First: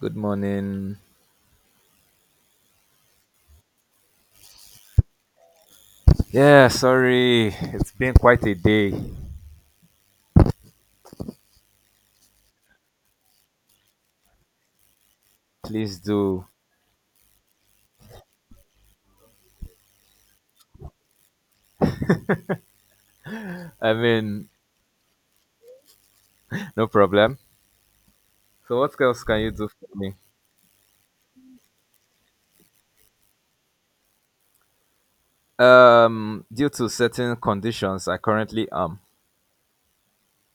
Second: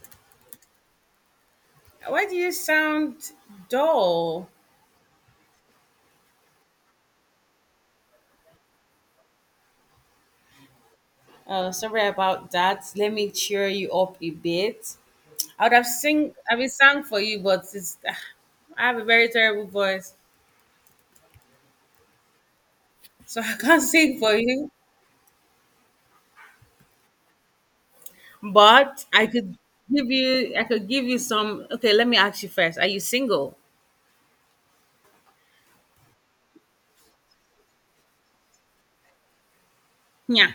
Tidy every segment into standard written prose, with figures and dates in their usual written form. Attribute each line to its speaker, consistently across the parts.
Speaker 1: Good morning.
Speaker 2: Why do you sound dull?
Speaker 1: Yeah, sorry. It's been quite a day.
Speaker 2: Oh, sorry about that. Let me cheer you up a bit.
Speaker 1: Please do.
Speaker 2: I would sang for you, but I have a very terrible voice, so I can't
Speaker 1: I
Speaker 2: sing for
Speaker 1: mean,
Speaker 2: you.
Speaker 1: no problem. So, what
Speaker 2: But
Speaker 1: else can you do for me?
Speaker 2: I could give you some. Okay, let me ask you first. Are you single?
Speaker 1: Due to certain conditions, I currently am.
Speaker 2: Yeah.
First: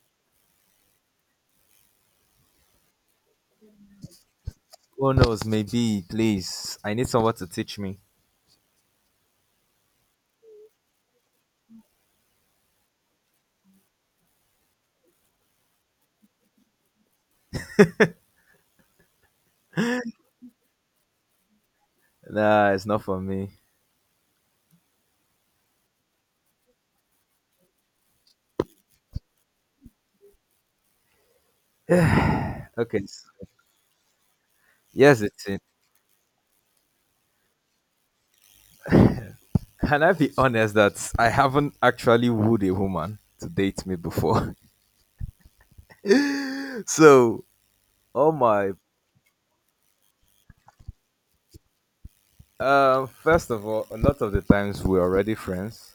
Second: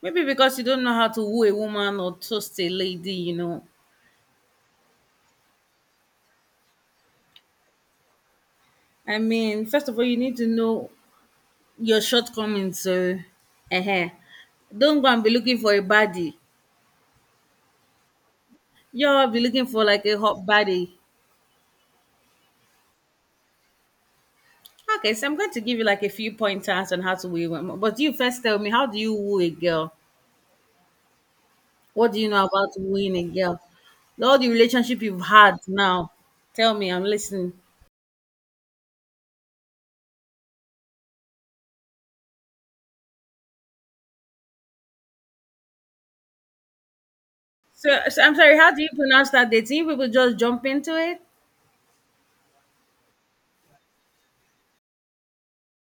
Speaker 2: Maybe because you don't know how to woo a woman or toast a lady.
Speaker 1: Who knows? Maybe, please. I need someone to teach me.
Speaker 2: I mean, first of all, you need to know your shortcomings, so um don't go and be looking for a baddie. You will be looking for like a hot baddie.
Speaker 1: Nah, it's not for me.
Speaker 2: Okay, so I'm going to give you like a few pointers on how to woo one, but you first tell me, how do you woo a girl? What do you know about
Speaker 1: Okay.
Speaker 2: wooing a girl? All the relationship
Speaker 1: Yes,
Speaker 2: you've
Speaker 1: it's
Speaker 2: had
Speaker 1: it.
Speaker 2: now, tell me. I'm listening.
Speaker 1: Can I be honest that I haven't actually wooed a woman to date me before? So,
Speaker 2: So,
Speaker 1: oh
Speaker 2: I'm sorry, how
Speaker 1: my.
Speaker 2: do you pronounce that? Dating? You people just jump into it.
Speaker 1: First of all, a lot of the times we're already friends.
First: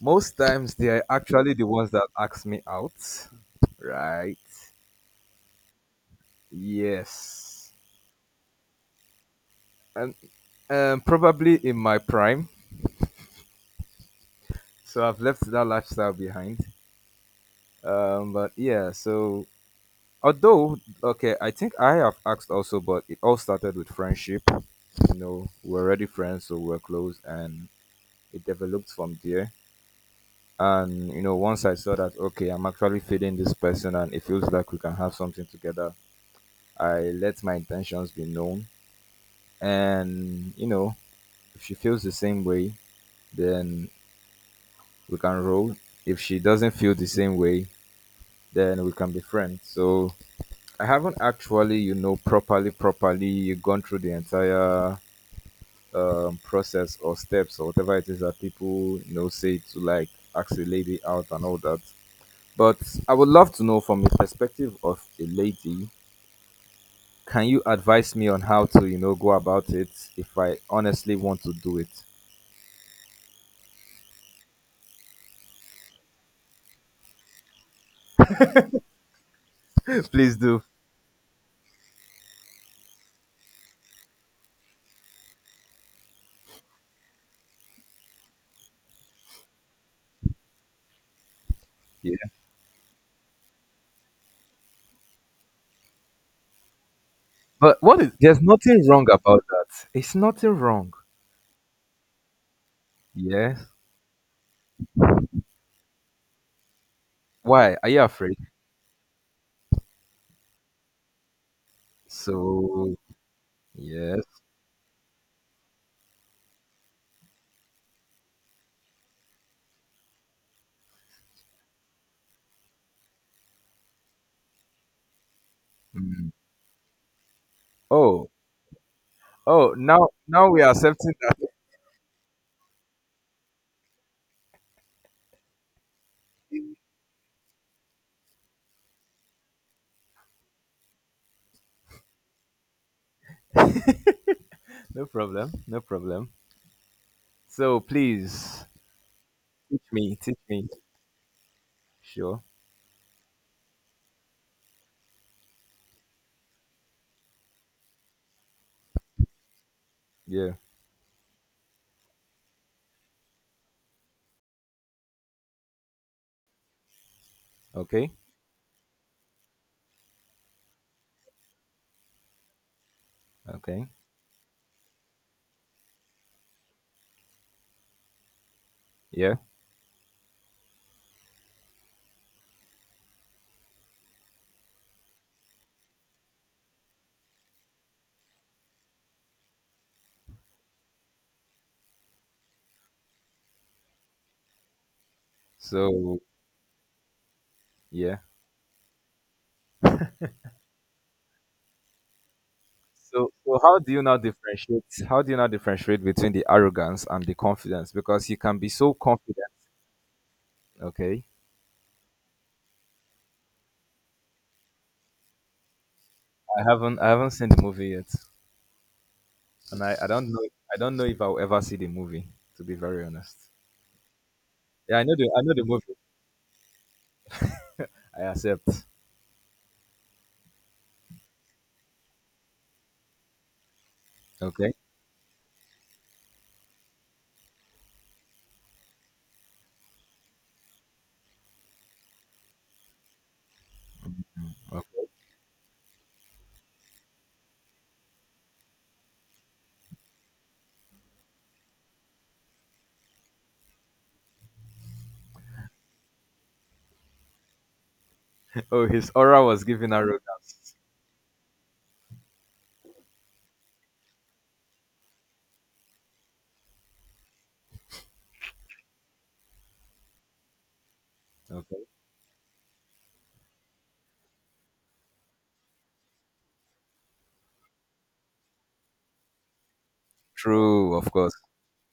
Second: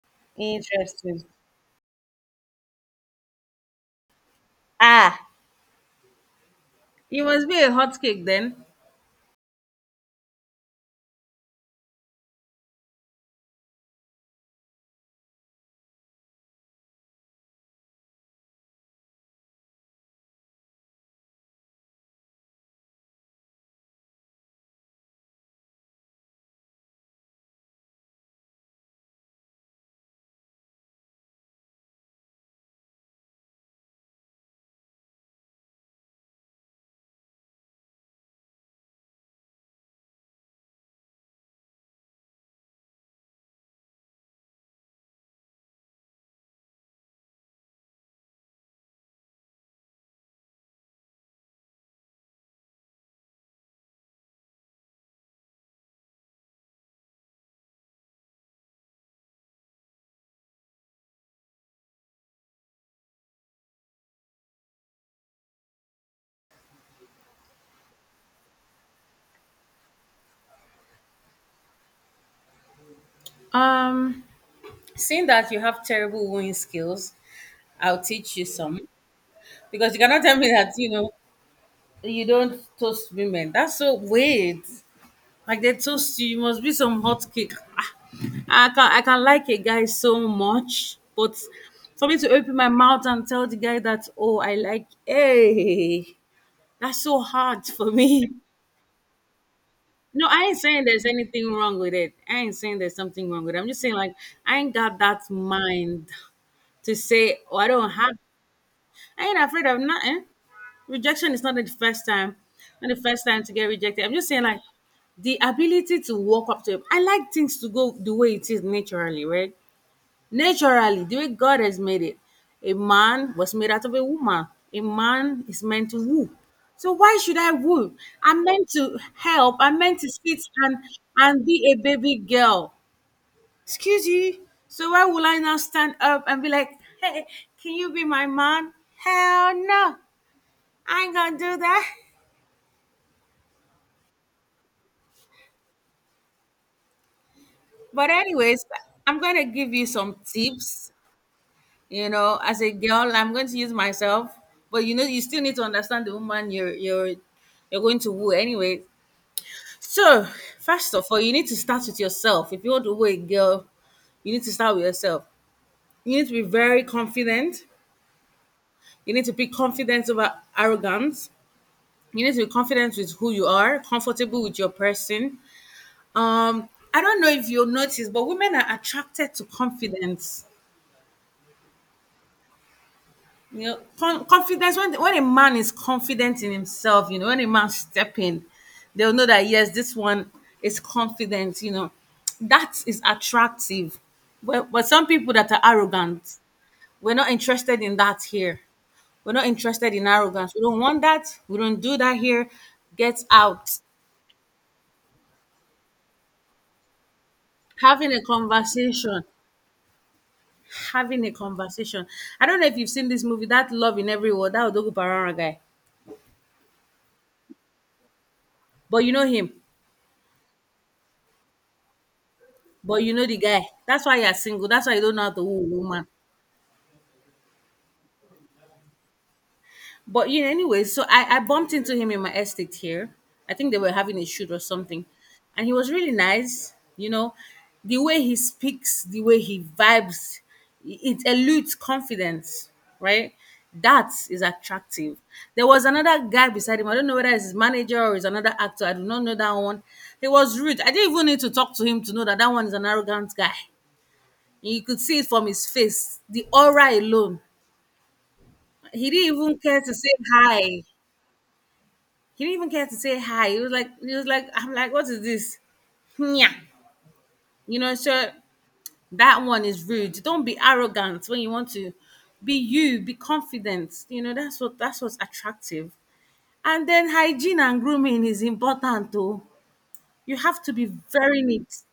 Speaker 1: Most times they are
Speaker 2: Interesting.
Speaker 1: actually the ones that ask me out, right?
Speaker 2: ah you must be a
Speaker 1: Yes,
Speaker 2: hot cake then.
Speaker 1: and probably in my prime. So I've left that lifestyle behind. But yeah, so although okay, I think I have asked also, but it all started with friendship. You know, we're already friends, so we're close, and it developed from there. And you know, once I saw that okay, I'm actually feeling this person, and it feels like we can have something together. I let my intentions be known. And, you know, if she feels the same way, then we can roll. If she doesn't feel the same way, then we can be friends. So I haven't actually, you know, properly, properly gone through the entire process or steps or whatever it is that people, you know, say to like ask a lady out and all that. But I would love to know from the perspective of a lady. Can you advise me on how to go about it if I honestly want to do it?
Speaker 2: um, Seeing that you have terrible wooing skills, I'll teach you some, because you cannot
Speaker 1: Please
Speaker 2: tell me
Speaker 1: do.
Speaker 2: that you know you don't toast women. That's so weird. Like they toast you, you must be some hot cake. I can like a guy so much, but for
Speaker 1: Yeah.
Speaker 2: me to open my mouth and tell the guy that, oh, I like, hey, that's so hard
Speaker 1: But
Speaker 2: for
Speaker 1: what is
Speaker 2: me.
Speaker 1: there's nothing wrong about that. It's
Speaker 2: No, I
Speaker 1: nothing
Speaker 2: ain't saying
Speaker 1: wrong.
Speaker 2: there's anything wrong with it. I ain't saying there's something wrong with it.
Speaker 1: Yes.
Speaker 2: I'm just saying like I ain't got that mind to say, oh, I
Speaker 1: Why? Are
Speaker 2: don't
Speaker 1: you
Speaker 2: have.
Speaker 1: afraid?
Speaker 2: I ain't afraid of nothing. Rejection is not the first time not
Speaker 1: So
Speaker 2: the first time to get rejected. I'm
Speaker 1: yes.
Speaker 2: just saying like the ability to walk up to it, I like things to go the way it is naturally, right? Naturally, the way God has made it, a man was made out of a woman. A man is meant to woo.
Speaker 1: Mm.
Speaker 2: So why should I woo?
Speaker 1: Oh.
Speaker 2: I'm meant to help.
Speaker 1: Oh,
Speaker 2: I'm meant to
Speaker 1: now
Speaker 2: sit
Speaker 1: now we are
Speaker 2: and
Speaker 1: accepting that.
Speaker 2: and be a baby girl. Excuse you. So why will I now stand up and be like, hey, can you be my man? Hell no. I ain't gonna do that.
Speaker 1: No problem. No problem. So
Speaker 2: But anyways,
Speaker 1: please
Speaker 2: I'm going to give you
Speaker 1: teach me.
Speaker 2: some
Speaker 1: Teach me.
Speaker 2: tips. You know,
Speaker 1: Sure.
Speaker 2: as a girl, I'm going to use myself, but you still need to understand the woman you're going to woo anyway. So,
Speaker 1: Yeah.
Speaker 2: first of all, you need to start with yourself. If you want to woo a girl, you need to start with yourself. You need to be very confident.
Speaker 1: Okay.
Speaker 2: You need to be confident over arrogance. You need to be confident with who you are,
Speaker 1: Okay.
Speaker 2: comfortable with your person. Um, I don't know if you'll notice, but women are attracted
Speaker 1: Yeah.
Speaker 2: to confidence. Confidence when a man is confident in himself, when a man step in, they'll know that yes, this one is confident. That is attractive. But some people that are
Speaker 1: So
Speaker 2: arrogant, we're not interested in
Speaker 1: yeah.
Speaker 2: that here. We're not interested in arrogance. We don't want that. We don't do that here. Get
Speaker 1: So
Speaker 2: out.
Speaker 1: how do you now differentiate? How do you now differentiate between the arrogance and the confidence?
Speaker 2: Having a
Speaker 1: Because you can be so
Speaker 2: conversation.
Speaker 1: confident. Okay,
Speaker 2: Having a conversation. I don't know if you've seen this movie, that Love in Every World, that Odogu Parara guy.
Speaker 1: I haven't seen the movie yet,
Speaker 2: But you know him.
Speaker 1: and I don't know if I'll ever see the movie. To be very
Speaker 2: But you know the
Speaker 1: honest,
Speaker 2: guy. That's why you're single. That's why
Speaker 1: yeah,
Speaker 2: you
Speaker 1: I know
Speaker 2: don't know
Speaker 1: the
Speaker 2: how
Speaker 1: I
Speaker 2: to
Speaker 1: know the
Speaker 2: woo a
Speaker 1: movie.
Speaker 2: woman.
Speaker 1: I accept.
Speaker 2: But anyway, so I bumped into him in my estate here. I think they were having a shoot or
Speaker 1: Okay.
Speaker 2: something. And he was really nice. The way he speaks, the way he vibes, it eludes confidence, right? That is
Speaker 1: Okay.
Speaker 2: attractive. There was another guy beside him. I don't know whether it's his manager or is another actor. I do not know that one. He was rude. I didn't even need to talk to him to know that that one is an arrogant guy. You could see it from his face, the aura alone.
Speaker 1: Oh, his
Speaker 2: He didn't
Speaker 1: aura
Speaker 2: even
Speaker 1: was
Speaker 2: care
Speaker 1: giving
Speaker 2: to say hi.
Speaker 1: arrogance.
Speaker 2: He didn't even care to say hi. He was like, I'm like, what is this? Yeah. So that one is rude. Don't be arrogant. When you want
Speaker 1: Okay.
Speaker 2: to be you, be confident. You know, that's what's attractive. And then hygiene and grooming is important too. You have to be
Speaker 1: True, of course.
Speaker 2: very neat.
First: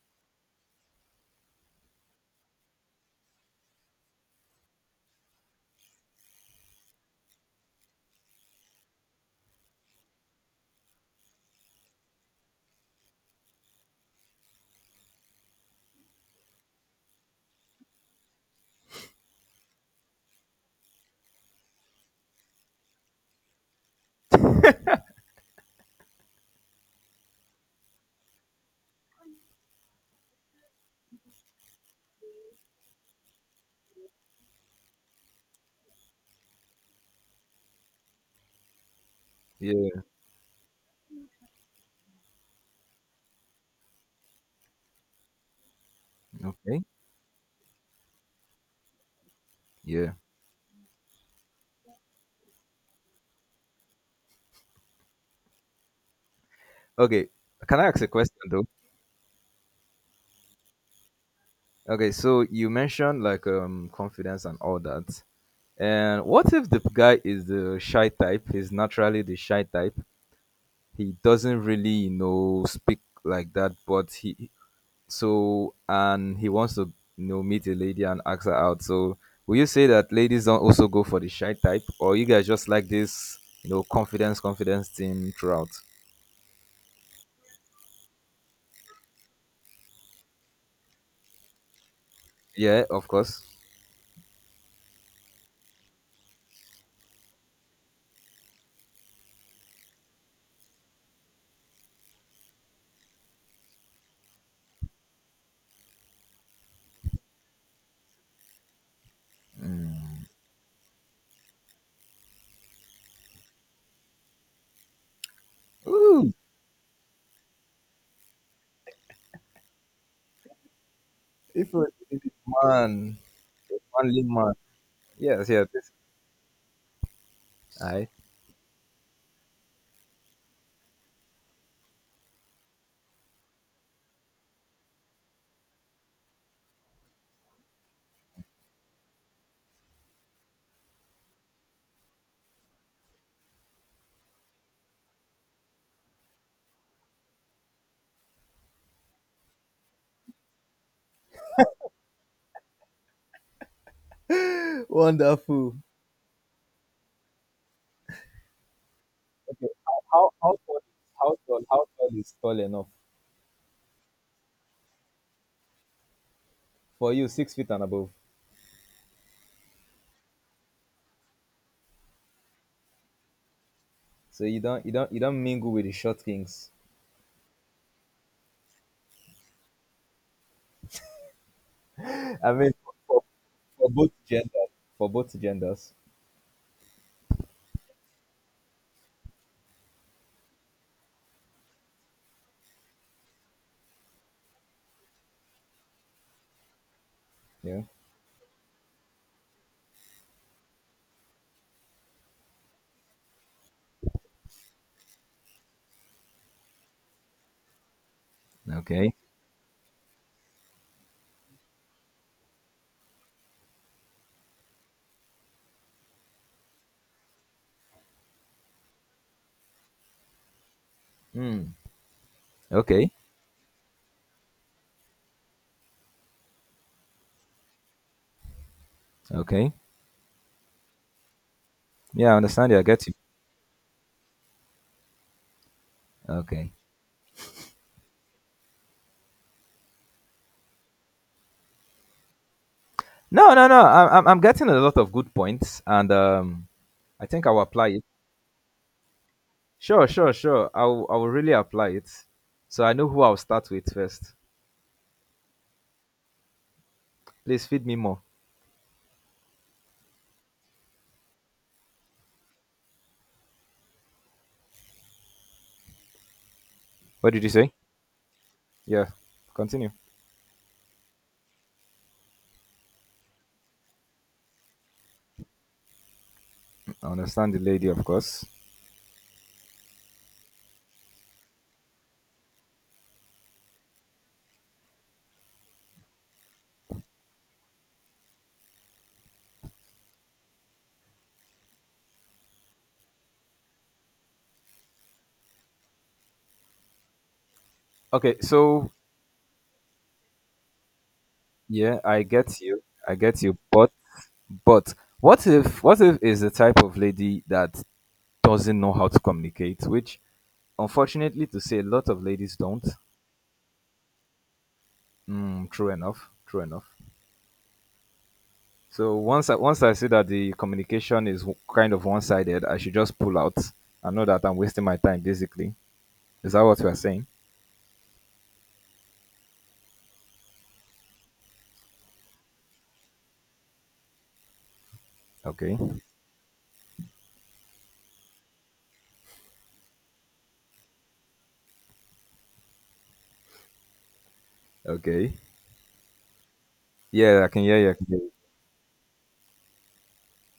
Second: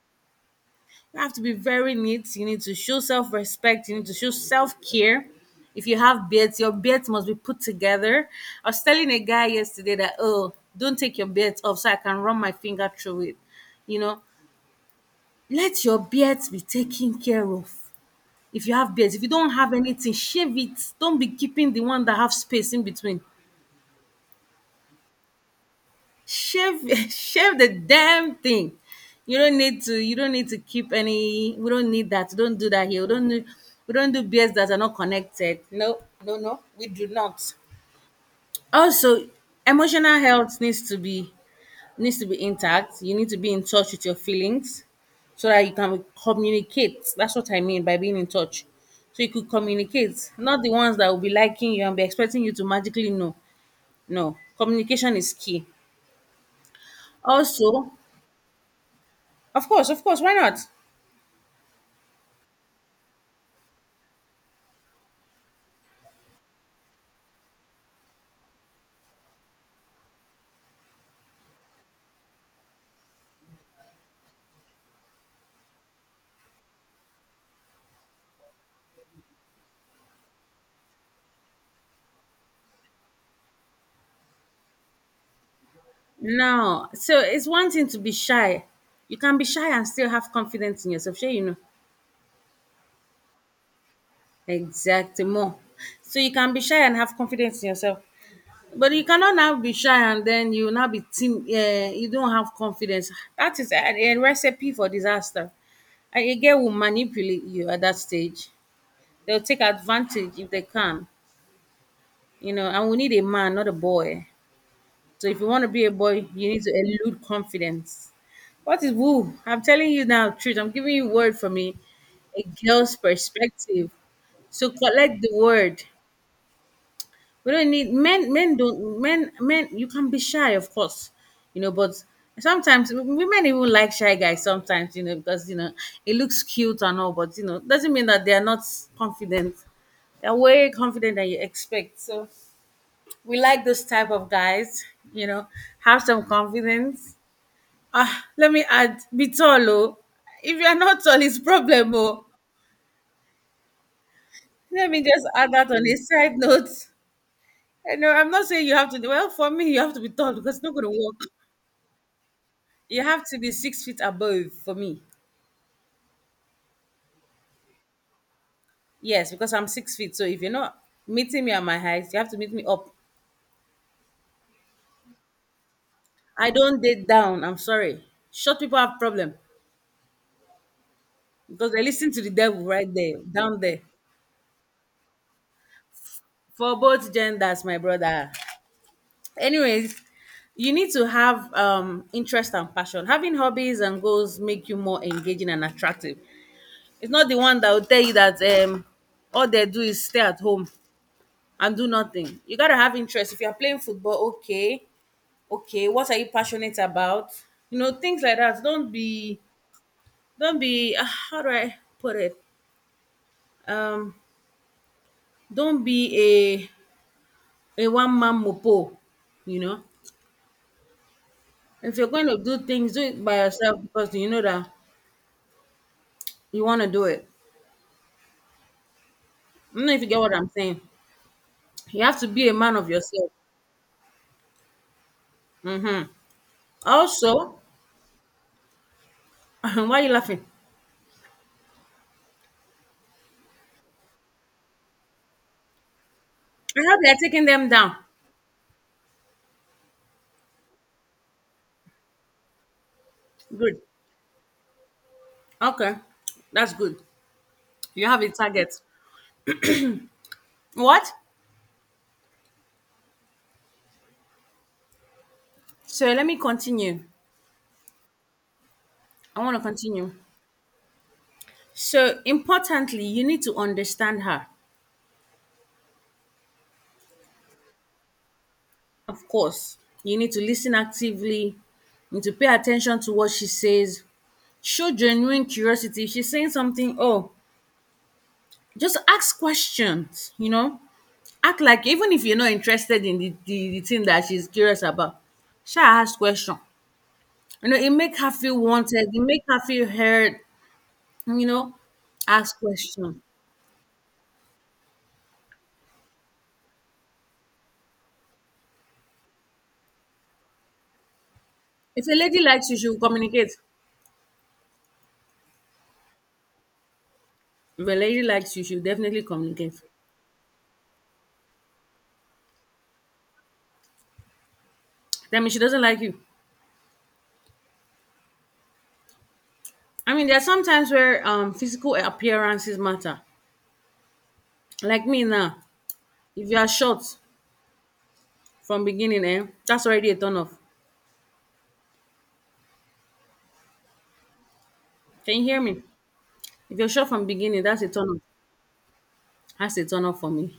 Speaker 2: You have to be very neat. You need to show self respect. You need to show self care. If you have beards, your beards must be put together. I was telling a guy yesterday that, oh, don't take your beards off so I can run my finger through it. You know, Let your beards be taken care of. If you have beards, if you don't have anything, shave it. Don't be keeping the one that have space in between. Shave shave the damn thing. You don't need to keep any. We don't need that. Don't do that here. We don't do beards that are not connected. No, no, no, we do not. Also,
Speaker 1: Yeah.
Speaker 2: emotional health needs to be intact. You need to be in touch with your feelings so that you can
Speaker 1: Okay.
Speaker 2: communicate. That's what I mean by being in touch, so you could
Speaker 1: Yeah.
Speaker 2: communicate. Not the ones that will be liking you and be expecting you to magically know. No, communication is key.
Speaker 1: Okay. Can I
Speaker 2: Also,
Speaker 1: ask a question though?
Speaker 2: of course, of course. Why not?
Speaker 1: Okay, so you mentioned like confidence and all that. And what if the guy is the shy type? He's naturally the shy type. He doesn't really speak like that, but he so and he wants to meet a lady and ask her out. So will you say that ladies don't also go for the shy type, or you guys just like this, confidence, confidence thing throughout?
Speaker 2: No, so it's one thing to be shy. You can be shy and still have confidence in yourself. Sure.
Speaker 1: Yeah, of course.
Speaker 2: Exactly more. So you can be shy and have confidence in yourself. But you cannot now be shy, and then you now be team, you don't have confidence. That is a recipe for disaster. And a girl will manipulate you at that stage. They'll take
Speaker 1: Mm.
Speaker 2: advantage if they can. And we need a man, not a boy. So if you want to be a boy,
Speaker 1: Ooh,
Speaker 2: you need to elude confidence. What is woo? I'm telling you now, truth. I'm giving you word for
Speaker 1: if
Speaker 2: me.
Speaker 1: a if a
Speaker 2: A girl's
Speaker 1: man,
Speaker 2: perspective.
Speaker 1: only man.
Speaker 2: So collect the
Speaker 1: Yes, yes.
Speaker 2: word. We don't
Speaker 1: All
Speaker 2: need
Speaker 1: right.
Speaker 2: men. Men don't. Men. Men. You can be shy, of course. But sometimes women even like shy guys. Sometimes because it looks cute and all, but doesn't mean that they are not confident. They're way confident than you expect. So we like those type of guys. You know, have some confidence. Let me add, be tall, oh. If you are not tall, it's problem, oh. Let me just add that
Speaker 1: Wonderful.
Speaker 2: on a side note. I know I'm not saying you have to. Well, for
Speaker 1: Okay.
Speaker 2: me, you have
Speaker 1: How
Speaker 2: to be
Speaker 1: how
Speaker 2: tall
Speaker 1: how
Speaker 2: because it's not
Speaker 1: tall
Speaker 2: going to work.
Speaker 1: how tall how tall is tall enough
Speaker 2: You have to be 6 feet above for me.
Speaker 1: for you? 6 feet and above.
Speaker 2: Yes, because I'm 6 feet. So if you're not meeting me at my height, you have to meet me up.
Speaker 1: So you don't mingle with the short
Speaker 2: I
Speaker 1: kings.
Speaker 2: don't date down. I'm sorry. Short people have problem because they listen to the
Speaker 1: I
Speaker 2: devil
Speaker 1: mean,
Speaker 2: right there,
Speaker 1: for,
Speaker 2: down there.
Speaker 1: for both genders, for both genders.
Speaker 2: For both genders, my brother. Anyways, you need to have interest and passion. Having hobbies and goals make you more engaging and attractive. It's not the one that
Speaker 1: Yeah.
Speaker 2: will tell you that all they do is stay at home and do nothing. You gotta have interest. If you're playing football, okay, okay. What are you passionate about? You know things like that. Don't
Speaker 1: Okay.
Speaker 2: be, don't be. Ah, How do I put it? Um, don't be a one man mopo. You know,
Speaker 1: Hmm.
Speaker 2: if you're going to do things, do
Speaker 1: Okay.
Speaker 2: it by yourself because you know that you want to do it.
Speaker 1: Okay.
Speaker 2: I don't know if you get what I'm saying. You have to
Speaker 1: Yeah, I
Speaker 2: be a
Speaker 1: understand
Speaker 2: man
Speaker 1: you. I
Speaker 2: of
Speaker 1: get you.
Speaker 2: yourself. Hmm.
Speaker 1: Okay.
Speaker 2: Also, why are you laughing?
Speaker 1: No, no, no. I'm getting a lot of good points, and
Speaker 2: I hope you're
Speaker 1: I think
Speaker 2: taking
Speaker 1: I'll
Speaker 2: them
Speaker 1: apply
Speaker 2: down.
Speaker 1: it. Sure, sure, sure. I'll really apply it. So I know who I'll start
Speaker 2: Good.
Speaker 1: with first.
Speaker 2: Okay. That's good.
Speaker 1: Please feed me
Speaker 2: You
Speaker 1: more.
Speaker 2: have a target. What? So let me continue.
Speaker 1: What did you say? Yeah.
Speaker 2: I want to
Speaker 1: Continue.
Speaker 2: continue. So, importantly, you need to understand her.
Speaker 1: I understand the lady, of course.
Speaker 2: Of course, you need to listen actively, you need to pay attention to what she says, show genuine curiosity. If she's saying something, oh, just ask questions. Act like even if you're not interested in the thing that she's curious about, she ask question. It make her
Speaker 1: Okay,
Speaker 2: feel
Speaker 1: so
Speaker 2: wanted, it make her feel heard, you know.
Speaker 1: yeah, I
Speaker 2: Ask
Speaker 1: get you. I
Speaker 2: question.
Speaker 1: get you. But what if is the type of lady that doesn't know how to communicate, which unfortunately to say a
Speaker 2: If
Speaker 1: lot
Speaker 2: a
Speaker 1: of
Speaker 2: lady
Speaker 1: ladies
Speaker 2: likes you,
Speaker 1: don't.
Speaker 2: she'll communicate.
Speaker 1: Mm, true enough. True enough.
Speaker 2: If a lady likes you, she'll
Speaker 1: So
Speaker 2: definitely
Speaker 1: once I
Speaker 2: communicate.
Speaker 1: once I see that the communication is kind of one-sided, I should just pull out. I know that I'm wasting my time
Speaker 2: That means she
Speaker 1: basically.
Speaker 2: doesn't like you.
Speaker 1: Is that what you are saying?
Speaker 2: I mean, there are some times where physical appearances matter. Like me now,
Speaker 1: Okay.
Speaker 2: if you are short from beginning, eh, that's already a turn off.
Speaker 1: Okay.
Speaker 2: Can you hear me? If you're short from
Speaker 1: Yeah, I can
Speaker 2: beginning,
Speaker 1: hear
Speaker 2: that's a
Speaker 1: you. I can
Speaker 2: turn
Speaker 1: hear
Speaker 2: off.
Speaker 1: you.
Speaker 2: That's a turn off for me.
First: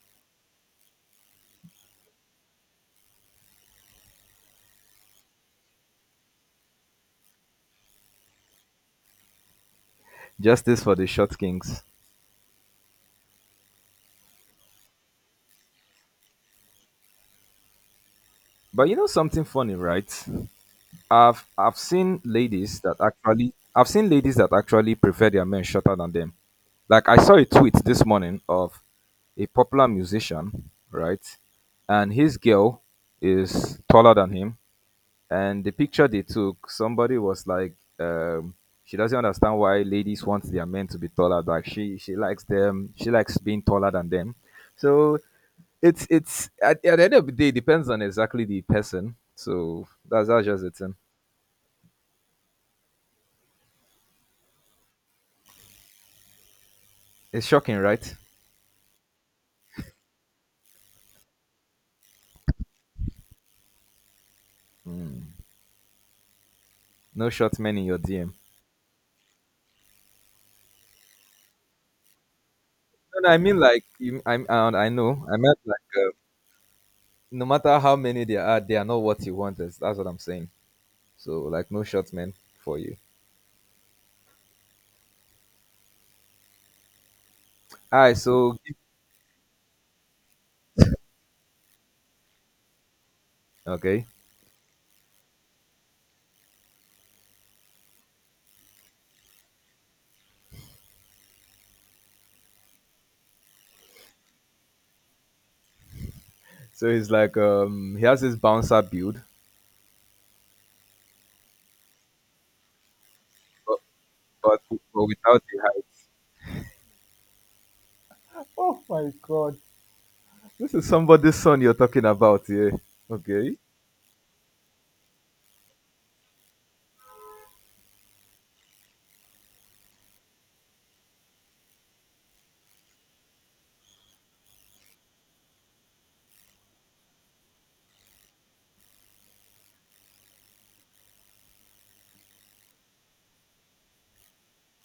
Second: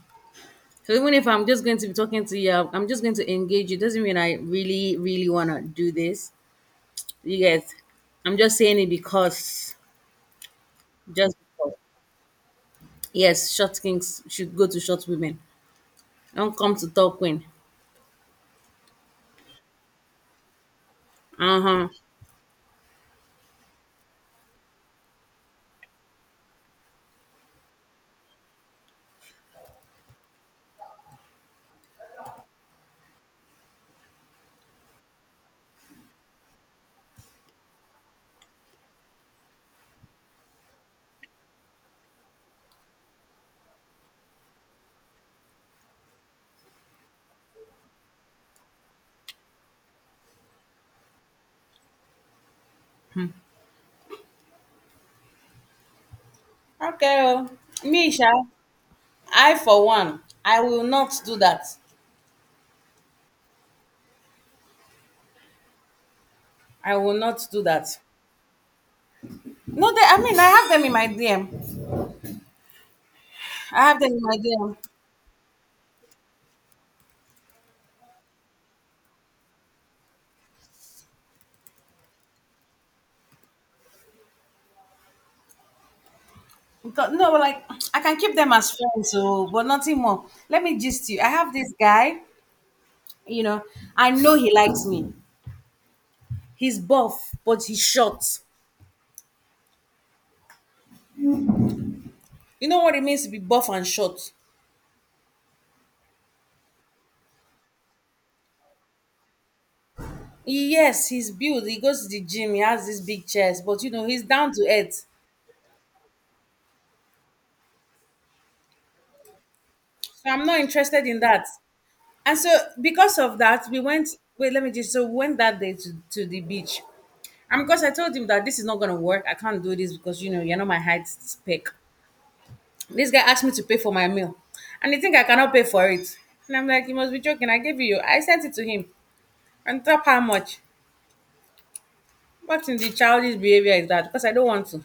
Speaker 2: So even if I'm just going to be talking to you, I'm just going to engage you. Doesn't mean I really, really wanna do this. You guys, I'm just saying it because,
Speaker 1: Justice for the short
Speaker 2: just because.
Speaker 1: kings.
Speaker 2: Yes, short kings should go to short women. Don't come to talk queen.
Speaker 1: But you know something funny, right? I've
Speaker 2: Uh
Speaker 1: I've
Speaker 2: huh.
Speaker 1: seen ladies that actually prefer their men shorter than them. Like I saw a tweet this morning of a popular musician, right? And his girl is taller than him, and the picture they took, somebody was like, um, she doesn't understand why ladies want their men to be taller. Like she likes them, she likes being taller than them. So it's at the end of the day, it depends on exactly the person. So that's just it thing.
Speaker 2: Okay,
Speaker 1: It's
Speaker 2: oh.
Speaker 1: shocking,
Speaker 2: Me,
Speaker 1: right?
Speaker 2: sha, I for one, I will not do that.
Speaker 1: Mm.
Speaker 2: I will
Speaker 1: No
Speaker 2: not
Speaker 1: short
Speaker 2: do
Speaker 1: men in your
Speaker 2: that.
Speaker 1: DM.
Speaker 2: No, they, I mean, I have them in my DM.
Speaker 1: No, no, I mean like
Speaker 2: I have them in
Speaker 1: you, I,
Speaker 2: my
Speaker 1: I
Speaker 2: DM.
Speaker 1: I know. I meant like no matter how many there are, they are not what you want. That's what I'm saying. So like no short men for you.
Speaker 2: Because, no, like
Speaker 1: All
Speaker 2: I
Speaker 1: right.
Speaker 2: can keep them
Speaker 1: So
Speaker 2: as friends, so but nothing more. Let me gist you. I have this guy, you know,
Speaker 1: okay.
Speaker 2: I know he likes me. He's buff, but he's short. You know what it means to be buff and short?
Speaker 1: So he's like, he has this bouncer build,
Speaker 2: Yes, he's built. He goes to the gym. He has this big chest,
Speaker 1: but,
Speaker 2: but he's down
Speaker 1: but,
Speaker 2: to
Speaker 1: but
Speaker 2: earth.
Speaker 1: without the height. Oh my god.
Speaker 2: So I'm not
Speaker 1: This is
Speaker 2: interested in
Speaker 1: somebody's
Speaker 2: that.
Speaker 1: son you're talking
Speaker 2: And
Speaker 1: about,
Speaker 2: so
Speaker 1: yeah.
Speaker 2: because of
Speaker 1: Okay.
Speaker 2: that, we went. Wait, let me just. So we went that day to the beach. And because I told him that this is not gonna work, I can't do this because you know you're not my height spec. This guy asked me to pay for my meal. And you think I cannot pay for it. And I'm like, you must be joking. I gave you. Your-" I sent it to him. And top how much? What in the childish behavior is that? Because I don't want to.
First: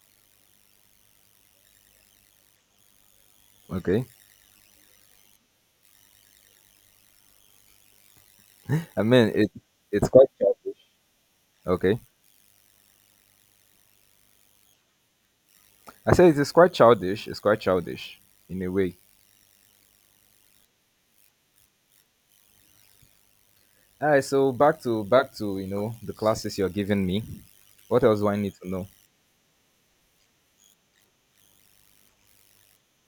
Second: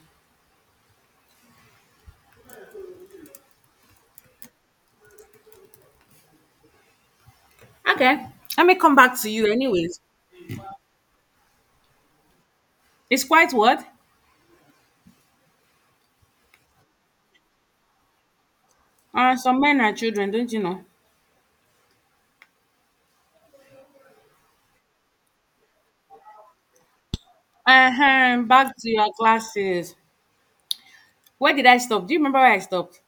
Speaker 1: Okay.
Speaker 2: Okay. Let me come
Speaker 1: I
Speaker 2: back to
Speaker 1: mean,
Speaker 2: you
Speaker 1: it
Speaker 2: anyways.
Speaker 1: it's quite childish. Okay.
Speaker 2: It's quite what?
Speaker 1: I said it is quite childish. It's quite childish in a way.
Speaker 2: Some men are children, don't you know?
Speaker 1: All right. So back to you know the classes you're giving me. What else do I
Speaker 2: Uh-huh.
Speaker 1: need to
Speaker 2: Back
Speaker 1: know?
Speaker 2: to your classes. Where did I stop? Do you remember where I stopped?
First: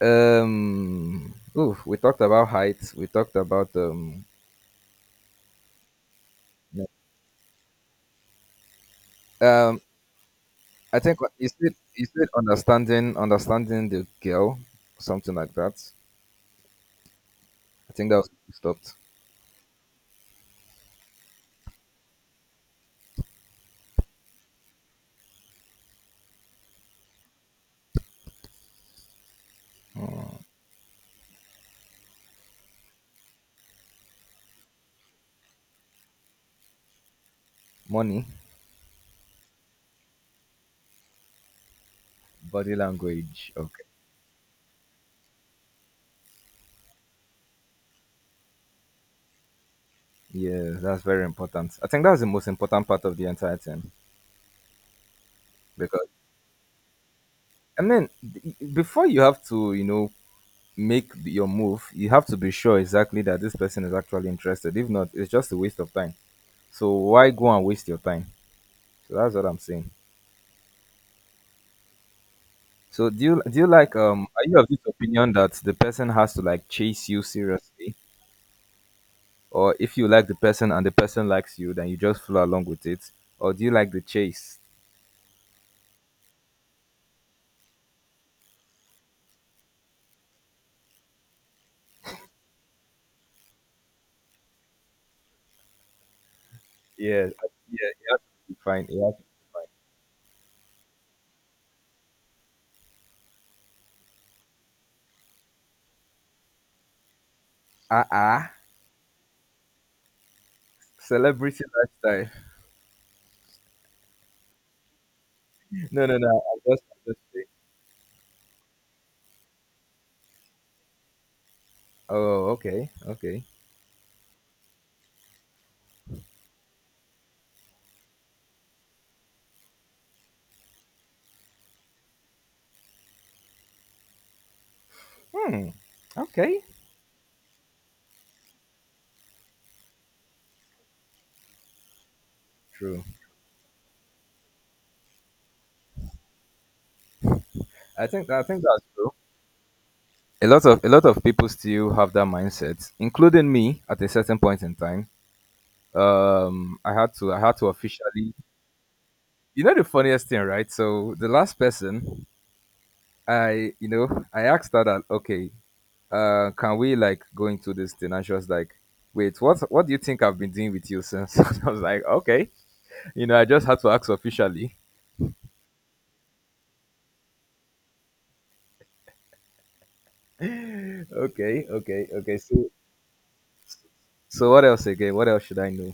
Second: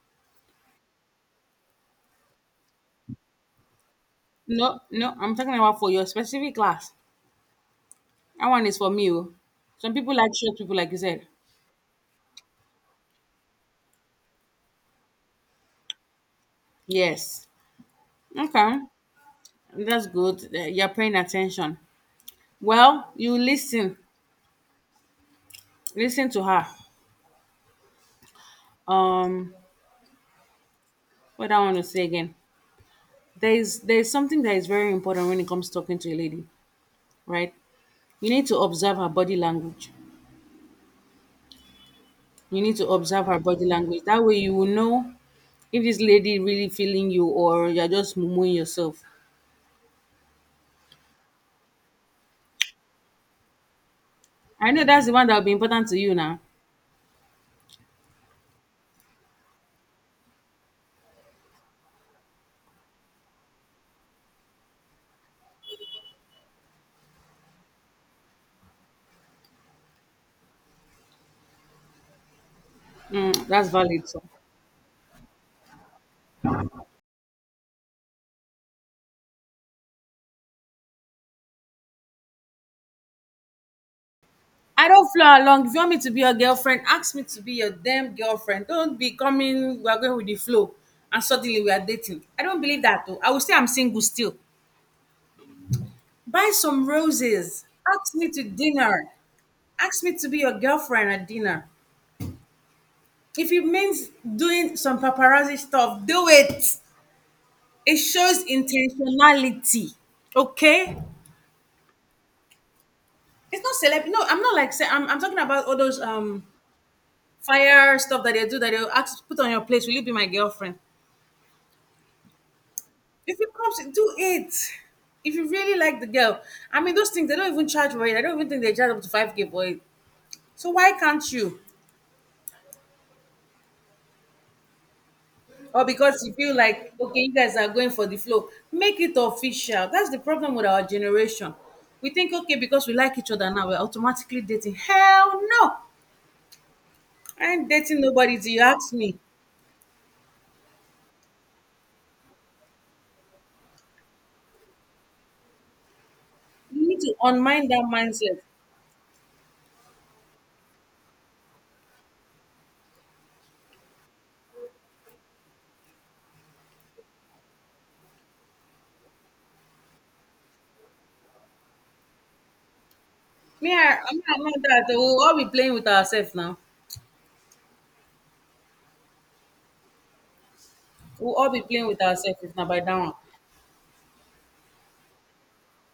Speaker 1: Ooh, we talked about height. We talked about.
Speaker 2: No, no, I'm talking about for your specific class. That one is for me. Oh.
Speaker 1: Um.
Speaker 2: Some people like short people, like you
Speaker 1: I think
Speaker 2: said.
Speaker 1: is it understanding the girl, something like that.
Speaker 2: Yes.
Speaker 1: I think that was
Speaker 2: Okay.
Speaker 1: stopped.
Speaker 2: That's good. You're paying attention. Well, you listen, listen to her. Um, what I want to say again, there is something that is very important when it comes to talking to a lady, right?
Speaker 1: Money.
Speaker 2: You need to observe her body language. You
Speaker 1: Body
Speaker 2: need to observe her
Speaker 1: language.
Speaker 2: body
Speaker 1: Okay.
Speaker 2: language. That way, you will know if this lady really feeling you or you're just mooing yourself.
Speaker 1: Yeah, that's very important. I think that's the most important part of the entire thing
Speaker 2: I know that's the one that will be important to
Speaker 1: because
Speaker 2: you now.
Speaker 1: I mean, before you have to, you know, make your move, you have to be sure exactly that this person is actually interested. If not, it's just a waste of time. So why go and waste your time? So that's what I'm saying. So do you
Speaker 2: Mm,
Speaker 1: do you
Speaker 2: that's
Speaker 1: like,
Speaker 2: valid. So.
Speaker 1: are you of this opinion that the person has to like chase you seriously? Or if you like the person and the person likes you, then you just follow along with it. Or do you like the chase?
Speaker 2: I don't flow along. If you want me to be your girlfriend, ask me to be your damn girlfriend. Don't be coming, we are going with the flow, and suddenly we are dating. I don't believe that though. I will say I'm single still. Buy some
Speaker 1: Yeah,
Speaker 2: roses.
Speaker 1: yeah, it
Speaker 2: Ask
Speaker 1: has
Speaker 2: me to
Speaker 1: to be fine. It
Speaker 2: dinner.
Speaker 1: has to be fine.
Speaker 2: Ask me to be your girlfriend at dinner. If it means doing some paparazzi stuff, do it. It
Speaker 1: Uh
Speaker 2: shows
Speaker 1: uh
Speaker 2: intentionality. Okay?
Speaker 1: Celebrity lifestyle.
Speaker 2: It's not celeb. No, I'm not like ce- I'm talking about all those
Speaker 1: No, no, no. I'm just saying.
Speaker 2: fire stuff that they do that they'll ask put on your place. Will you be my girlfriend?
Speaker 1: Oh, okay,
Speaker 2: If
Speaker 1: okay.
Speaker 2: it comes, do it. If you really like the girl, I mean, those things they don't even charge for it. I don't even think they charge up to 5K for it. So why can't you?
Speaker 1: Hmm.
Speaker 2: Or because you feel
Speaker 1: Okay.
Speaker 2: like okay, you guys are going for the flow, make it official. That's the problem with our generation. We think okay because we
Speaker 1: True.
Speaker 2: like each other now, we're automatically dating. Hell no, I ain't dating
Speaker 1: I think
Speaker 2: nobody.
Speaker 1: I
Speaker 2: Do you
Speaker 1: think that's
Speaker 2: ask
Speaker 1: true.
Speaker 2: me?
Speaker 1: A lot of people still have that mindset, including me at a certain point in time. Um,
Speaker 2: You
Speaker 1: I
Speaker 2: need
Speaker 1: had
Speaker 2: to
Speaker 1: to I had to
Speaker 2: unmind that
Speaker 1: officially.
Speaker 2: mindset.
Speaker 1: You know the funniest thing, right? So the last person I, you know, I asked her that, okay, can we like go into this thing? And she was like, wait, what do you think I've been doing with you since? I was like, okay, I just
Speaker 2: Me,
Speaker 1: had
Speaker 2: I,
Speaker 1: to ask
Speaker 2: I'm not, I'm not
Speaker 1: officially.
Speaker 2: that. We'll all be playing with ourselves now. We'll all be
Speaker 1: Okay,
Speaker 2: playing with
Speaker 1: okay, okay.
Speaker 2: ourselves if not
Speaker 1: So,
Speaker 2: by that one.
Speaker 1: so what else again? What else should I know?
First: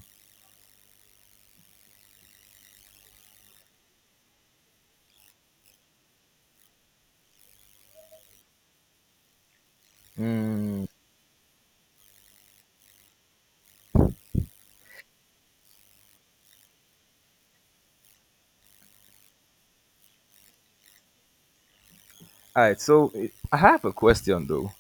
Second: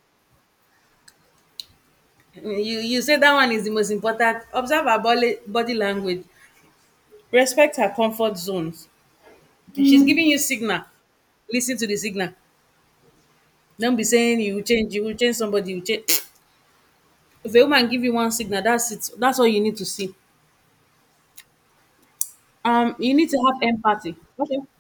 Speaker 2: You you say that one is the most important. Observe her body language. Respect her comfort zones. If she's giving you signal,
Speaker 1: Mm,
Speaker 2: listen to the signal. Don't be saying you will change somebody, you will change. If a woman give you one signal, that's it. That's all you need to see.
Speaker 1: all right. So
Speaker 2: You need to
Speaker 1: I
Speaker 2: have
Speaker 1: have a
Speaker 2: empathy.
Speaker 1: question
Speaker 2: Okay.
Speaker 1: though.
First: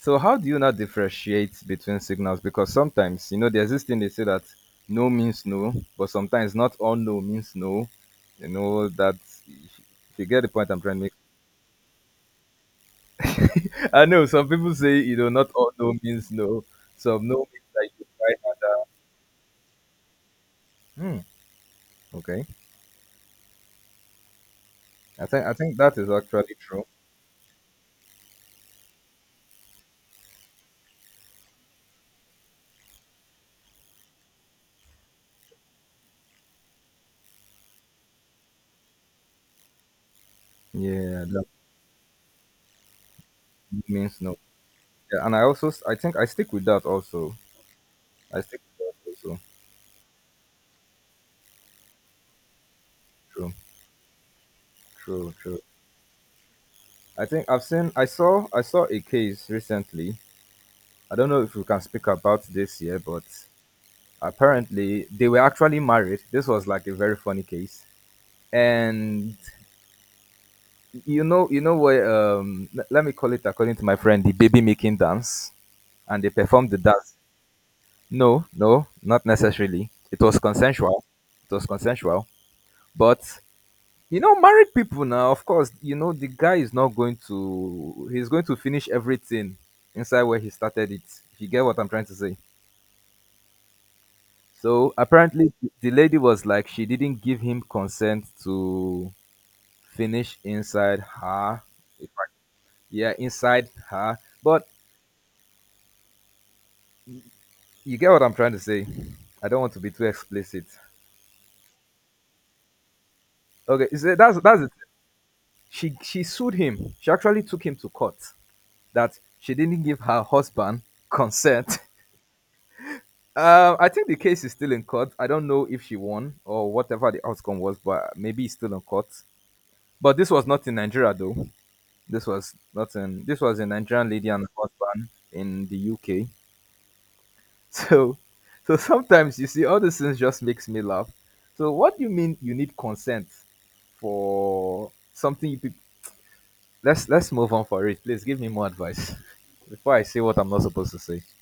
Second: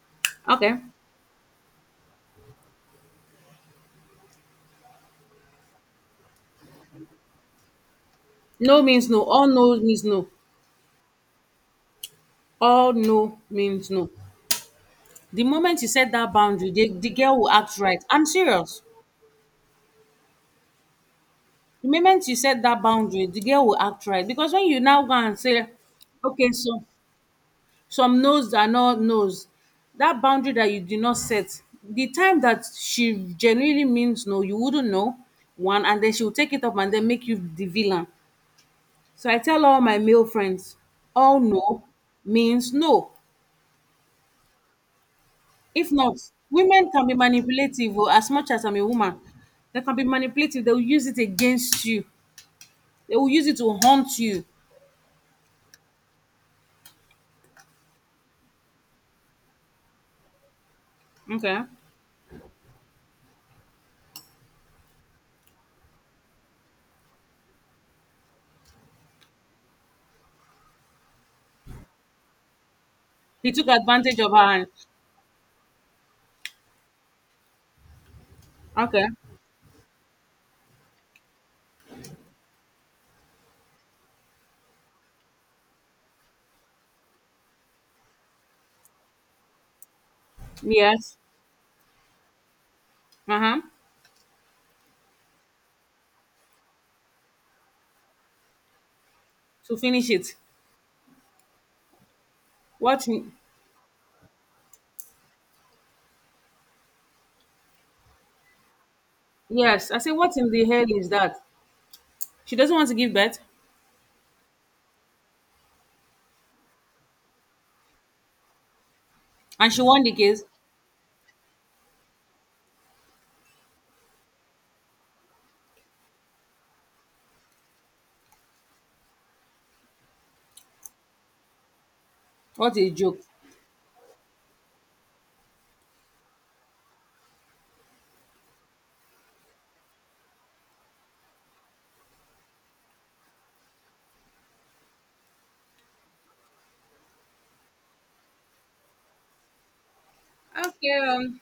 Speaker 1: So how do you now
Speaker 2: Okay.
Speaker 1: differentiate between signals? Because sometimes, there's this thing they say that no means no, but sometimes not all no means no. You
Speaker 2: No
Speaker 1: know
Speaker 2: means
Speaker 1: that
Speaker 2: no. All no
Speaker 1: if
Speaker 2: means
Speaker 1: you
Speaker 2: no.
Speaker 1: get the point I'm trying to make.
Speaker 2: All no means
Speaker 1: I
Speaker 2: no.
Speaker 1: know some people say, you know,
Speaker 2: The
Speaker 1: not all
Speaker 2: moment you
Speaker 1: no
Speaker 2: set
Speaker 1: means
Speaker 2: that
Speaker 1: no.
Speaker 2: boundary, the
Speaker 1: Some no
Speaker 2: girl will
Speaker 1: means
Speaker 2: act
Speaker 1: that
Speaker 2: right.
Speaker 1: you
Speaker 2: I'm serious.
Speaker 1: try harder. Hmm.
Speaker 2: The moment you
Speaker 1: Okay.
Speaker 2: set that boundary, the girl will act right because when you now go
Speaker 1: I
Speaker 2: and
Speaker 1: think I
Speaker 2: say,
Speaker 1: think that is
Speaker 2: okay,
Speaker 1: actually
Speaker 2: so
Speaker 1: true.
Speaker 2: some no's are not no's, that boundary that you did not set, the time that she genuinely means no, you wouldn't know one, and then she will take it up and then make you the villain. So I tell all my male friends,
Speaker 1: Yeah,
Speaker 2: all
Speaker 1: that
Speaker 2: no means no.
Speaker 1: no means no. Yeah, and I also
Speaker 2: If
Speaker 1: I think
Speaker 2: not,
Speaker 1: I stick with that
Speaker 2: women can be
Speaker 1: also.
Speaker 2: manipulative oh, as
Speaker 1: I
Speaker 2: much
Speaker 1: stick
Speaker 2: as
Speaker 1: with
Speaker 2: I'm a
Speaker 1: that
Speaker 2: woman.
Speaker 1: also.
Speaker 2: They can be manipulative. They will use it against you. They will use
Speaker 1: True.
Speaker 2: it to haunt you.
Speaker 1: True. True. I think I saw a case recently. I don't know if
Speaker 2: Okay.
Speaker 1: we can speak about this here, but apparently they were actually married. This was like a very funny case. And you know what, let me call it,
Speaker 2: He took
Speaker 1: according to my
Speaker 2: advantage
Speaker 1: friend,
Speaker 2: of
Speaker 1: the
Speaker 2: her.
Speaker 1: baby
Speaker 2: And,
Speaker 1: making dance, and they performed the dance. No, no,
Speaker 2: okay.
Speaker 1: not necessarily, it was consensual. It was consensual, but you know married people now, of course you know the guy is not going to, he's going to finish everything inside where he started it,
Speaker 2: Yes.
Speaker 1: if you get what I'm trying to say.
Speaker 2: Uh huh.
Speaker 1: So apparently the lady was like she didn't give him consent to
Speaker 2: To finish it.
Speaker 1: finish inside her. If I-
Speaker 2: What?
Speaker 1: yeah
Speaker 2: In,
Speaker 1: inside her, but you get what I'm trying to say. I don't want to be
Speaker 2: yes. I
Speaker 1: too
Speaker 2: say, what in the
Speaker 1: explicit.
Speaker 2: hell is that? She doesn't want to give birth,
Speaker 1: Okay, is it, that's it. She sued him. She actually took him to court that she
Speaker 2: and she
Speaker 1: didn't give
Speaker 2: won the
Speaker 1: her
Speaker 2: case.
Speaker 1: husband consent. I think the case is still in court. I don't know if she won or whatever the outcome was, but maybe it's still in court. But this was not in Nigeria though. This was
Speaker 2: What a
Speaker 1: not
Speaker 2: joke.
Speaker 1: in, this was a Nigerian lady and her husband in the UK. So so sometimes you see all these things just makes me laugh. So what do you mean you need consent for something you let's move on for it, please give me more advice. Before I say what I'm not supposed
Speaker 2: Okay.
Speaker 1: to say.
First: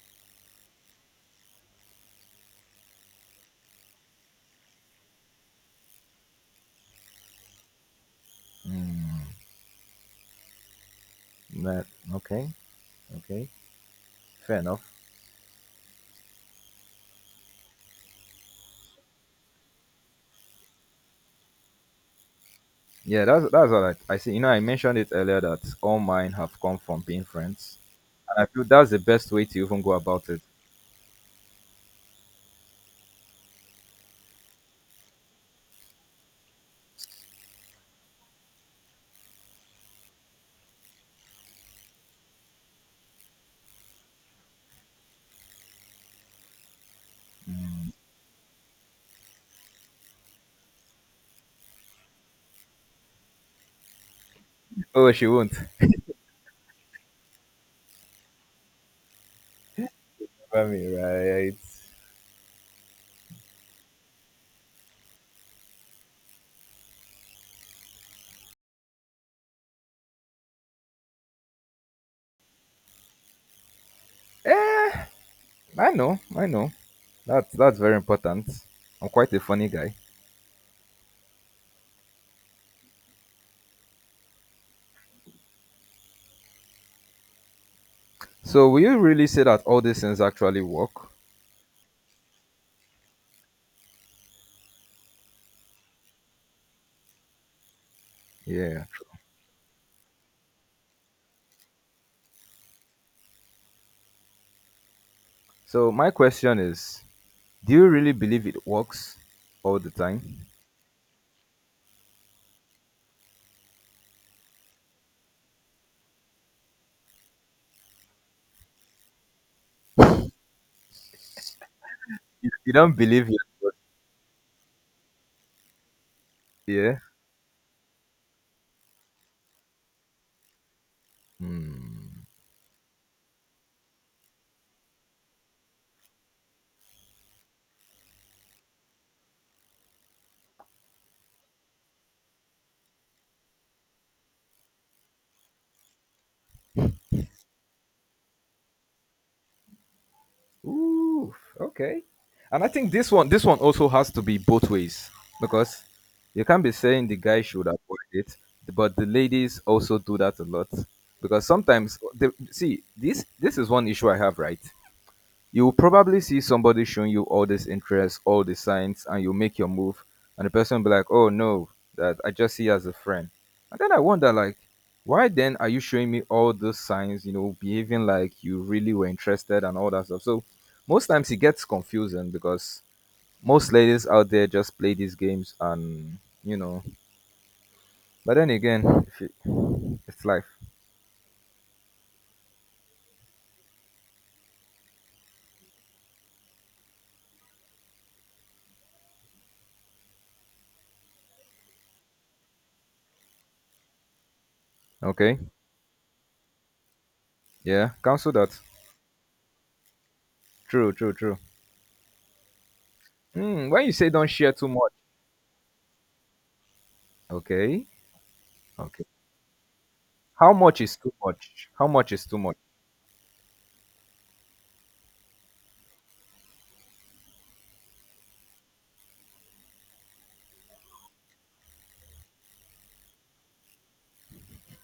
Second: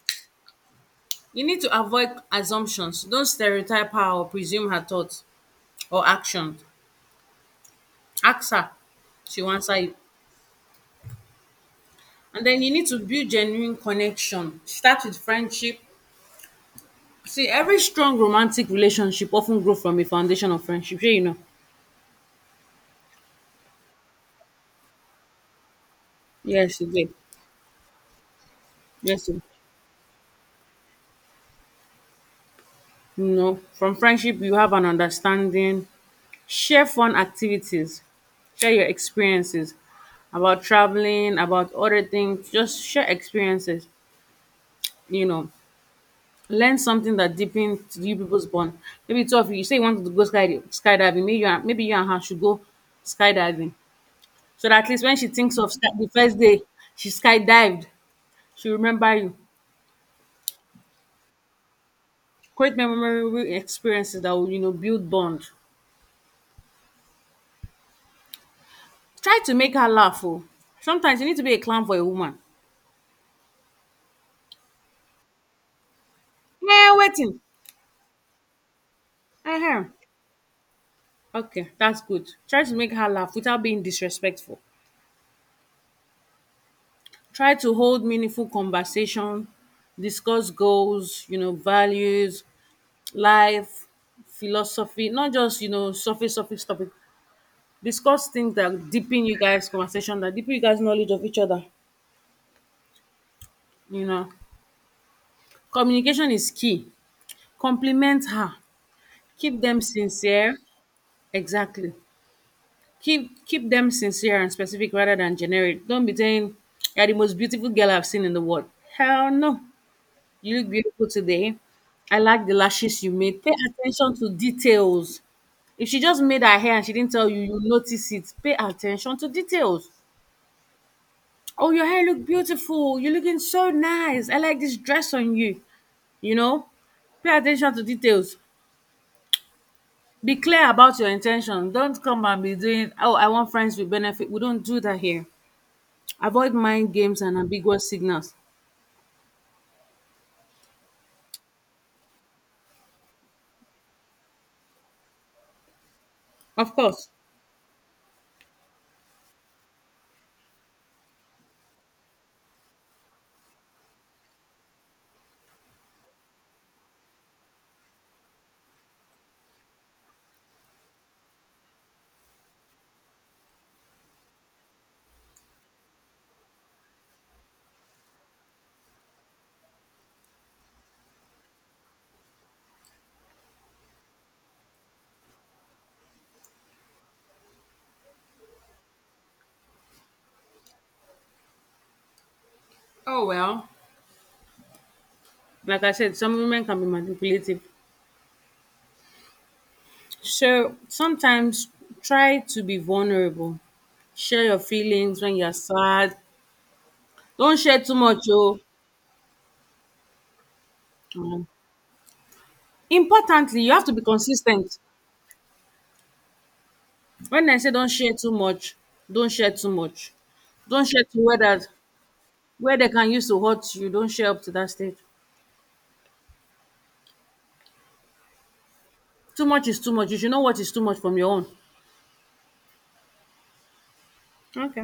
Speaker 2: You need to avoid assumptions. Don't stereotype her or presume her thoughts or actions. Ask her.
Speaker 1: Mm,
Speaker 2: She will answer you.
Speaker 1: that,
Speaker 2: And
Speaker 1: okay,
Speaker 2: then you need to build
Speaker 1: okay,
Speaker 2: genuine
Speaker 1: fair
Speaker 2: connection.
Speaker 1: enough.
Speaker 2: Start with friendship. See, every strong romantic relationship often grow from a foundation of friendship. Sure, you know.
Speaker 1: Yeah, that's all. I see, you know I mentioned it earlier that all mine have come
Speaker 2: Yes, you
Speaker 1: from
Speaker 2: did.
Speaker 1: being friends, and I feel that's the
Speaker 2: Yes,
Speaker 1: best
Speaker 2: so,
Speaker 1: way to even go about it.
Speaker 2: you know, from friendship, you have an understanding. Share fun activities. Share your experiences about traveling, about other things. Just share experiences. You know, learn something that deepens you people's bond. Maybe two of you, you say you want to go skydiving. Maybe you and her should go skydiving. So that at least
Speaker 1: Oh,
Speaker 2: when
Speaker 1: she
Speaker 2: she
Speaker 1: won't
Speaker 2: thinks of sky, the first day she skydived, she remember you.
Speaker 1: remember me, right?
Speaker 2: Create memorable experiences that will you know build bond. Try to make her laugh oh. Sometimes you need to be a clown for a woman.
Speaker 1: eh, I know,
Speaker 2: Wetin
Speaker 1: that's very important. I'm quite a funny
Speaker 2: um
Speaker 1: guy.
Speaker 2: okay, that's good. Try to make her laugh without being disrespectful. Try to hold meaningful
Speaker 1: So will you really say
Speaker 2: conversation,
Speaker 1: that all these things
Speaker 2: discuss
Speaker 1: actually work?
Speaker 2: goals, you know, values, life, philosophy, not just, you know, surface topic. Discuss things
Speaker 1: Yeah,
Speaker 2: that deepen you guys conversation, that deepen you guys knowledge of each other, you know.
Speaker 1: so my
Speaker 2: Communication is
Speaker 1: question
Speaker 2: key.
Speaker 1: is: Do you really
Speaker 2: Compliment
Speaker 1: believe
Speaker 2: her.
Speaker 1: it works
Speaker 2: Keep
Speaker 1: all
Speaker 2: them
Speaker 1: the time?
Speaker 2: sincere. Exactly. Keep them sincere and specific rather than generic. Don't be saying you're the most beautiful girl I've seen in the world. Hell no. You look beautiful today. I like
Speaker 1: You,
Speaker 2: the
Speaker 1: you don't
Speaker 2: lashes you
Speaker 1: believe it,
Speaker 2: made. Pay
Speaker 1: but
Speaker 2: attention to details. If she just made her hair and she
Speaker 1: yeah.
Speaker 2: didn't tell you, you notice it. Pay attention to details. Oh, your hair
Speaker 1: Hmm.
Speaker 2: look beautiful. You're looking so nice. I like this dress on you. You know, pay attention to details. Be clear about your intention. Don't come and be doing, oh, I want friends with benefit. We don't do that here. Avoid mind games and ambiguous signals.
Speaker 1: Ooh, okay. And I think this one also has to be both ways because you can't be
Speaker 2: Of
Speaker 1: saying
Speaker 2: course,
Speaker 1: the guy should avoid it, but the ladies also do that a lot because sometimes, see, this is one issue I have, right? You'll probably see somebody showing you all this interest, all the signs, and you make your move, and the person will be like, "Oh no, that I just see you as a friend." And then I wonder, like, why then are you showing me all those signs? You know, behaving like you really were interested and all that stuff. So most times it gets confusing because most ladies out there just play these games, and you know. But then again, if you- it's life.
Speaker 2: oh well. Like I said, some women can be manipulative. So sometimes try to be vulnerable. Share your feelings when
Speaker 1: Okay,
Speaker 2: you're sad. Don't share
Speaker 1: yeah,
Speaker 2: too much.
Speaker 1: cancel that.
Speaker 2: Oh.
Speaker 1: True, true, true.
Speaker 2: Um, importantly,
Speaker 1: Hmm,
Speaker 2: you have
Speaker 1: when you
Speaker 2: to be
Speaker 1: say don't share too
Speaker 2: consistent.
Speaker 1: much,
Speaker 2: When I say
Speaker 1: okay,
Speaker 2: don't share too much,
Speaker 1: okay.
Speaker 2: don't share too much.
Speaker 1: How much
Speaker 2: Don't
Speaker 1: is
Speaker 2: share
Speaker 1: too
Speaker 2: to where that
Speaker 1: much? How much is too much?
Speaker 2: where they can use to hurt you. Don't share up to that stage. Too much is too much. You should know what is too much from your own. Okay.